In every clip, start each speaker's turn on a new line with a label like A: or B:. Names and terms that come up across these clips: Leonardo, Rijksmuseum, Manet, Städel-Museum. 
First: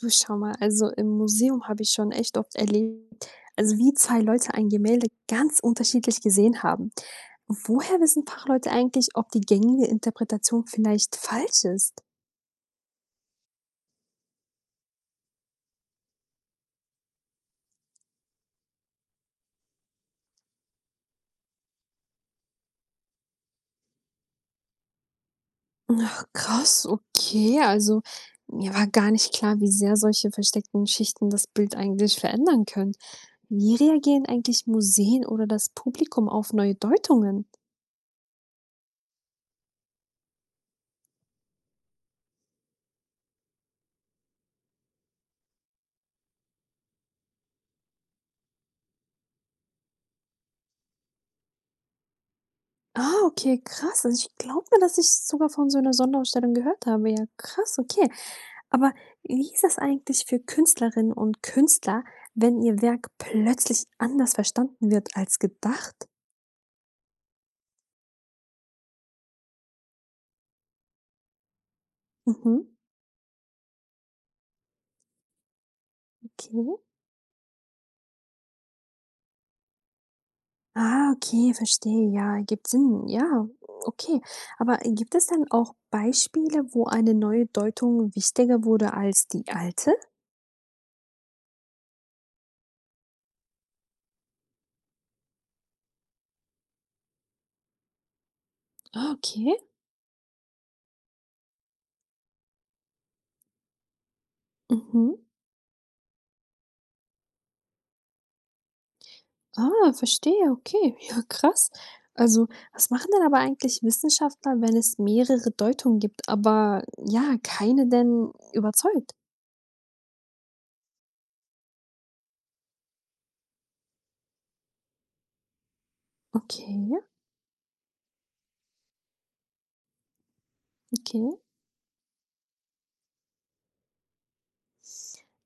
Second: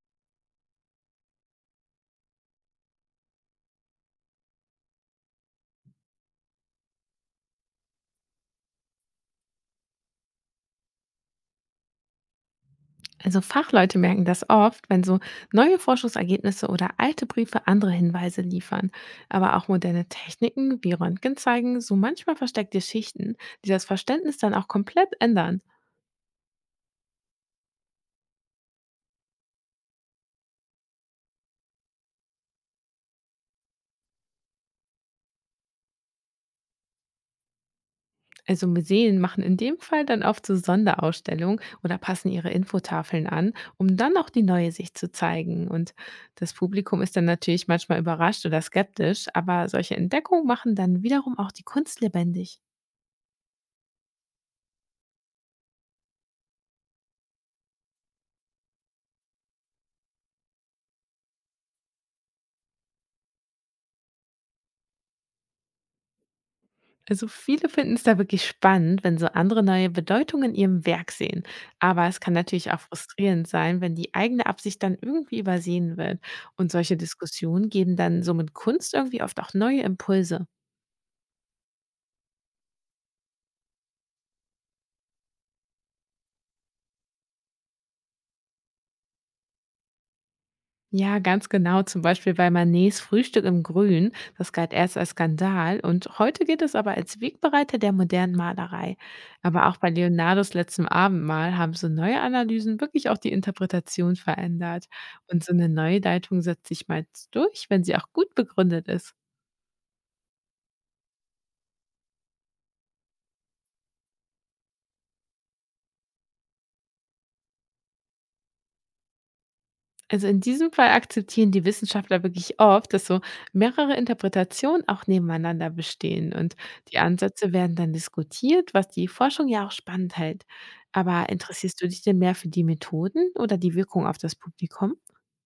A: Du, schau mal, also im Museum habe ich schon echt oft erlebt, also wie zwei Leute ein Gemälde ganz unterschiedlich gesehen haben. Woher wissen Fachleute eigentlich, ob die gängige Interpretation vielleicht falsch ist?
B: Also Fachleute merken das oft, wenn so neue Forschungsergebnisse oder alte Briefe andere Hinweise liefern. Aber auch moderne Techniken wie Röntgen zeigen so manchmal versteckte Schichten, die das Verständnis dann auch komplett ändern.
A: Ach, krass, okay. Also, mir war gar nicht klar, wie sehr solche versteckten Schichten das Bild eigentlich verändern können. Wie reagieren eigentlich Museen oder das Publikum auf neue Deutungen?
B: Also Museen machen in dem Fall dann oft so Sonderausstellungen oder passen ihre Infotafeln an, um dann auch die neue Sicht zu zeigen. Und das Publikum ist dann natürlich manchmal überrascht oder skeptisch, aber solche Entdeckungen machen dann wiederum auch die Kunst lebendig.
A: Ah, okay, krass. Also ich glaube mir, dass ich sogar von so einer Sonderausstellung gehört habe. Ja, krass, okay. Aber wie ist das eigentlich für Künstlerinnen und Künstler, wenn ihr Werk plötzlich anders verstanden wird als gedacht?
B: Also viele finden es da wirklich spannend, wenn so andere neue Bedeutungen in ihrem Werk sehen. Aber es kann
A: Mhm,
B: natürlich auch frustrierend sein, wenn die eigene Absicht dann irgendwie übersehen wird. Und
A: okay.
B: solche Diskussionen geben dann somit Kunst irgendwie oft auch neue Impulse.
A: Ah, okay, verstehe, ja, ergibt Sinn. Ja, okay. Aber gibt es dann auch Beispiele, wo eine neue Deutung wichtiger wurde als die alte?
B: Ja, ganz genau. Zum Beispiel bei Manets Frühstück im Grün. Das galt erst als Skandal und heute gilt es aber als Wegbereiter der modernen Malerei.
A: Ah, okay.
B: Aber auch bei Leonardos letztem Abendmahl haben so neue Analysen wirklich auch die Interpretation verändert.
A: Mhm.
B: Und so eine Neuleitung setzt sich meist durch, wenn sie auch gut begründet ist.
A: Ah, verstehe, okay. Ja, krass. Also, was machen denn aber eigentlich Wissenschaftler, wenn es mehrere Deutungen gibt, aber ja, keine denn überzeugt?
B: Also in diesem Fall akzeptieren die Wissenschaftler wirklich oft, dass so mehrere Interpretationen auch nebeneinander bestehen und
A: Okay,
B: die Ansätze werden dann diskutiert, was die Forschung ja auch spannend hält. Aber
A: okay.
B: interessierst du dich denn mehr für die Methoden oder die Wirkung auf das Publikum?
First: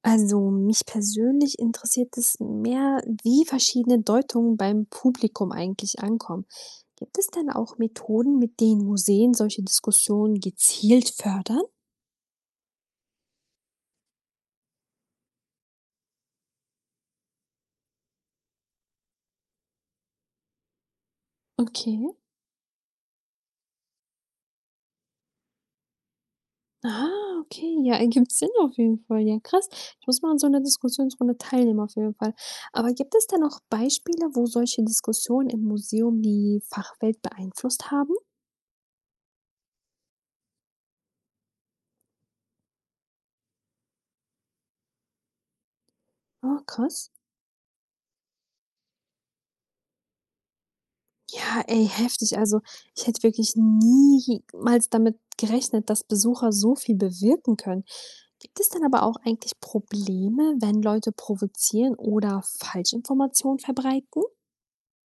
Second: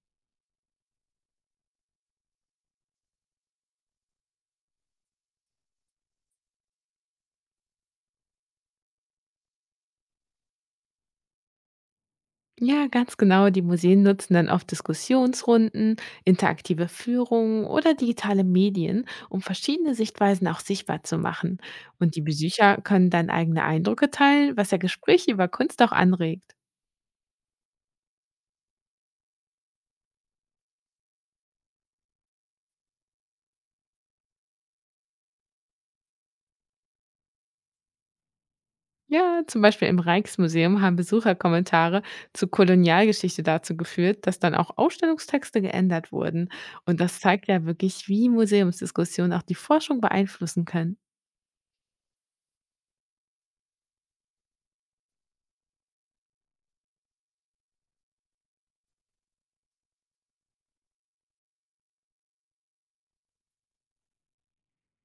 A: Also mich persönlich interessiert es mehr, wie verschiedene Deutungen beim Publikum eigentlich ankommen. Gibt es denn auch Methoden, mit denen Museen solche Diskussionen gezielt fördern?
B: Ja, ganz genau. Die Museen nutzen dann oft Diskussionsrunden, interaktive Führungen oder digitale Medien, um verschiedene Sichtweisen auch sichtbar zu machen.
A: Okay.
B: Und die Besucher können dann eigene Eindrücke teilen, was ja Gespräche über Kunst auch anregt.
A: Ah, okay. Ja, ergibt Sinn auf jeden Fall. Ja, krass. Ich muss mal an so einer Diskussionsrunde teilnehmen auf jeden Fall. Aber gibt es denn auch Beispiele, wo solche Diskussionen im Museum die Fachwelt beeinflusst haben?
B: Ja, zum Beispiel im Rijksmuseum haben Besucherkommentare zu Kolonialgeschichte dazu geführt, dass dann auch Ausstellungstexte geändert wurden.
A: Ah,
B: Und
A: krass.
B: das zeigt ja wirklich, wie Museumsdiskussionen auch die Forschung beeinflussen können.
A: Ja, ey, heftig. Also, ich hätte wirklich niemals damit gerechnet, dass Besucher so viel bewirken können. Gibt es dann aber auch eigentlich Probleme, wenn Leute provozieren oder Falschinformationen verbreiten?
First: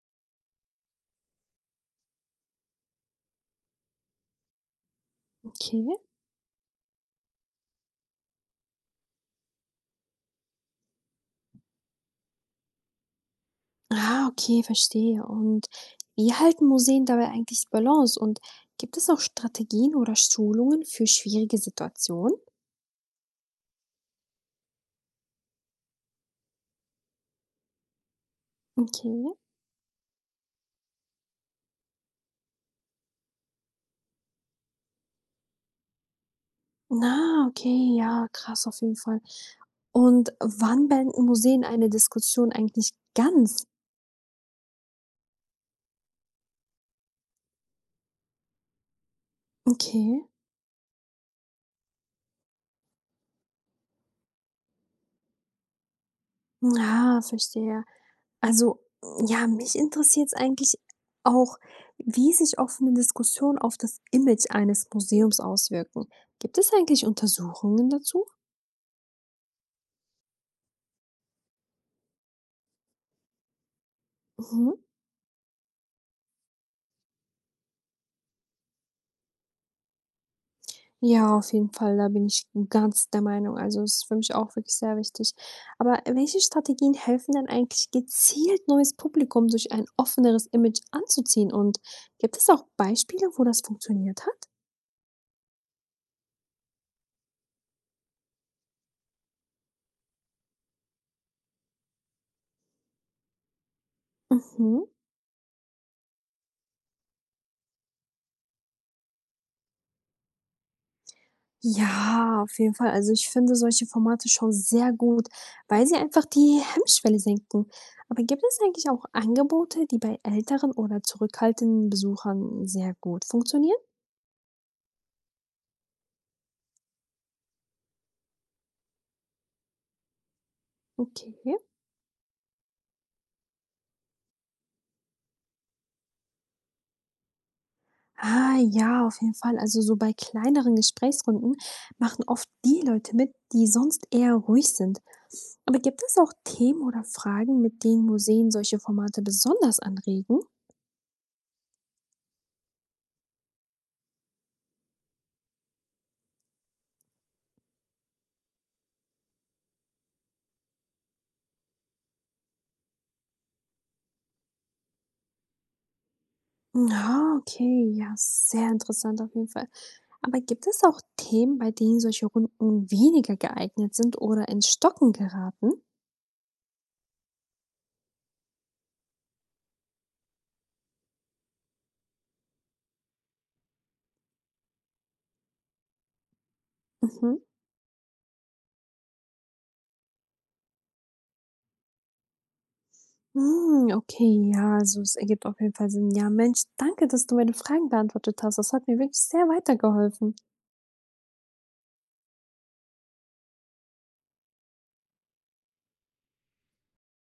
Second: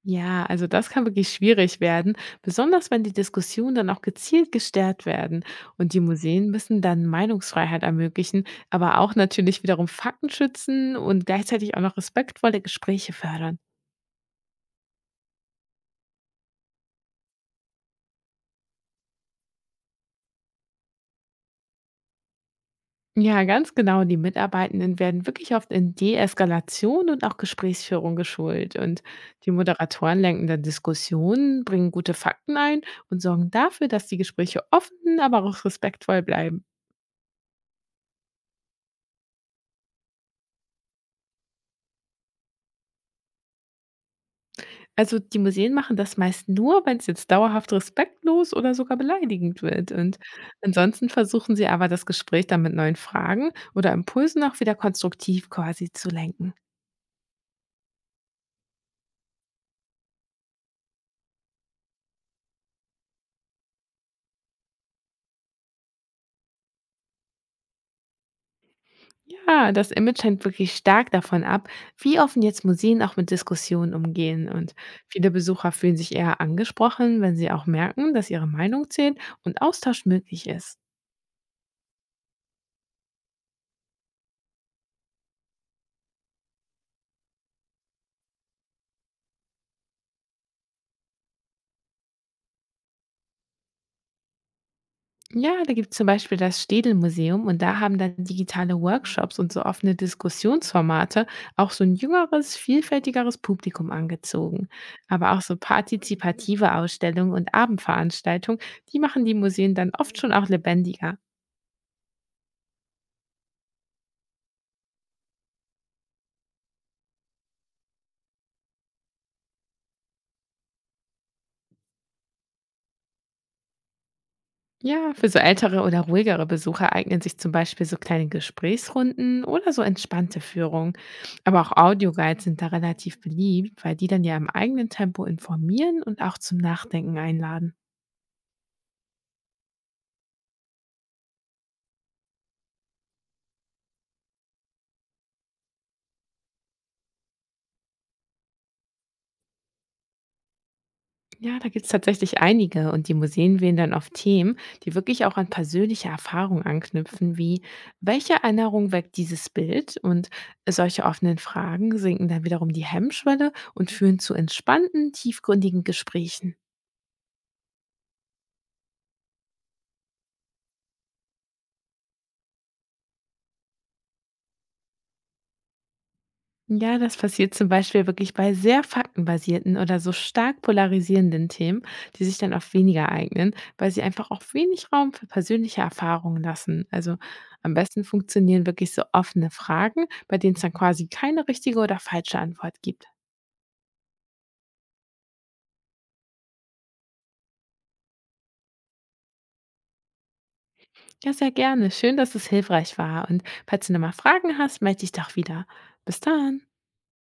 B: Ja, also das kann wirklich schwierig werden, besonders wenn die Diskussionen dann auch gezielt gestärkt werden.
A: Okay.
B: Und die Museen müssen dann Meinungsfreiheit ermöglichen, aber auch natürlich wiederum Fakten schützen und gleichzeitig auch noch respektvolle Gespräche fördern.
A: Ah, okay, verstehe. Und wie halten Museen dabei eigentlich die Balance? Und gibt es auch Strategien oder Schulungen für schwierige Situationen?
B: Ja, ganz genau. Die Mitarbeitenden werden wirklich oft in Deeskalation und auch Gesprächsführung geschult. Und
A: Okay.
B: die Moderatoren lenken dann Diskussionen, bringen gute Fakten ein und sorgen dafür, dass die Gespräche offen, aber auch respektvoll bleiben.
A: Na, okay, ja, krass auf jeden Fall. Und wann beenden Museen eine Diskussion eigentlich ganz?
B: Also die Museen machen das meist nur, wenn es jetzt dauerhaft respektlos oder sogar beleidigend wird. Und
A: Okay.
B: ansonsten versuchen sie aber, das Gespräch dann mit neuen Fragen oder Impulsen auch wieder konstruktiv quasi zu lenken.
A: Ja, verstehe. Also, ja, mich interessiert es eigentlich auch, wie sich offene Diskussionen auf das Image eines Museums auswirken. Gibt es eigentlich Untersuchungen dazu?
B: Ja, das Image hängt wirklich stark davon ab, wie offen jetzt Museen auch mit Diskussionen umgehen. Und
A: Mhm.
B: viele Besucher fühlen sich eher angesprochen, wenn sie auch merken, dass ihre Meinung zählt und Austausch möglich ist.
A: Ja, auf jeden Fall, da bin ich ganz der Meinung. Also, es ist für mich auch wirklich sehr wichtig. Aber welche Strategien helfen denn eigentlich gezielt, neues Publikum durch ein offeneres Image anzuziehen? Und gibt es auch Beispiele, wo das funktioniert hat?
B: Ja, da gibt es zum Beispiel das Städel-Museum und da haben dann digitale Workshops und so offene Diskussionsformate auch so ein jüngeres, vielfältigeres Publikum angezogen.
A: Mhm.
B: Aber auch so partizipative Ausstellungen und Abendveranstaltungen, die machen die Museen dann oft schon auch lebendiger.
A: Ja, auf jeden Fall. Also, ich finde solche Formate schon sehr gut, weil sie einfach die Hemmschwelle senken. Aber gibt es eigentlich auch Angebote, die bei älteren oder zurückhaltenden Besuchern sehr gut funktionieren?
B: Ja, für so ältere oder ruhigere Besucher eignen sich zum Beispiel so kleine Gesprächsrunden oder so entspannte Führungen.
A: Okay.
B: Aber auch Audioguides sind da relativ beliebt, weil die dann ja im eigenen Tempo informieren und auch zum Nachdenken einladen.
A: Ah, ja, auf jeden Fall. Also so bei kleineren Gesprächsrunden machen oft die Leute mit, die sonst eher ruhig sind. Aber gibt es auch Themen oder Fragen, mit denen Museen solche Formate besonders anregen?
B: Ja, da gibt es tatsächlich einige und die Museen wählen dann oft Themen, die wirklich auch an persönliche Erfahrungen anknüpfen, wie welche Erinnerung weckt dieses Bild? Und solche offenen Fragen sinken dann wiederum die Hemmschwelle und führen zu entspannten, tiefgründigen Gesprächen.
A: Ah, okay, ja, sehr interessant auf jeden Fall. Aber gibt es auch Themen, bei denen solche Runden weniger geeignet sind oder ins Stocken geraten?
B: Ja, das passiert zum Beispiel wirklich bei sehr faktenbasierten oder so stark polarisierenden Themen, die sich dann oft weniger eignen, weil sie einfach auch wenig Raum für persönliche Erfahrungen lassen. Also
A: Mhm.
B: am besten funktionieren wirklich so offene Fragen, bei denen es dann quasi keine richtige oder falsche Antwort gibt.
A: Hm, okay, ja, also es ergibt auf jeden Fall Sinn. Ja, Mensch, danke, dass du meine Fragen beantwortet hast. Das hat mir wirklich sehr weitergeholfen.
B: Ja, sehr gerne. Schön, dass es hilfreich war. Und falls du nochmal Fragen hast, melde dich doch wieder. Bis dann.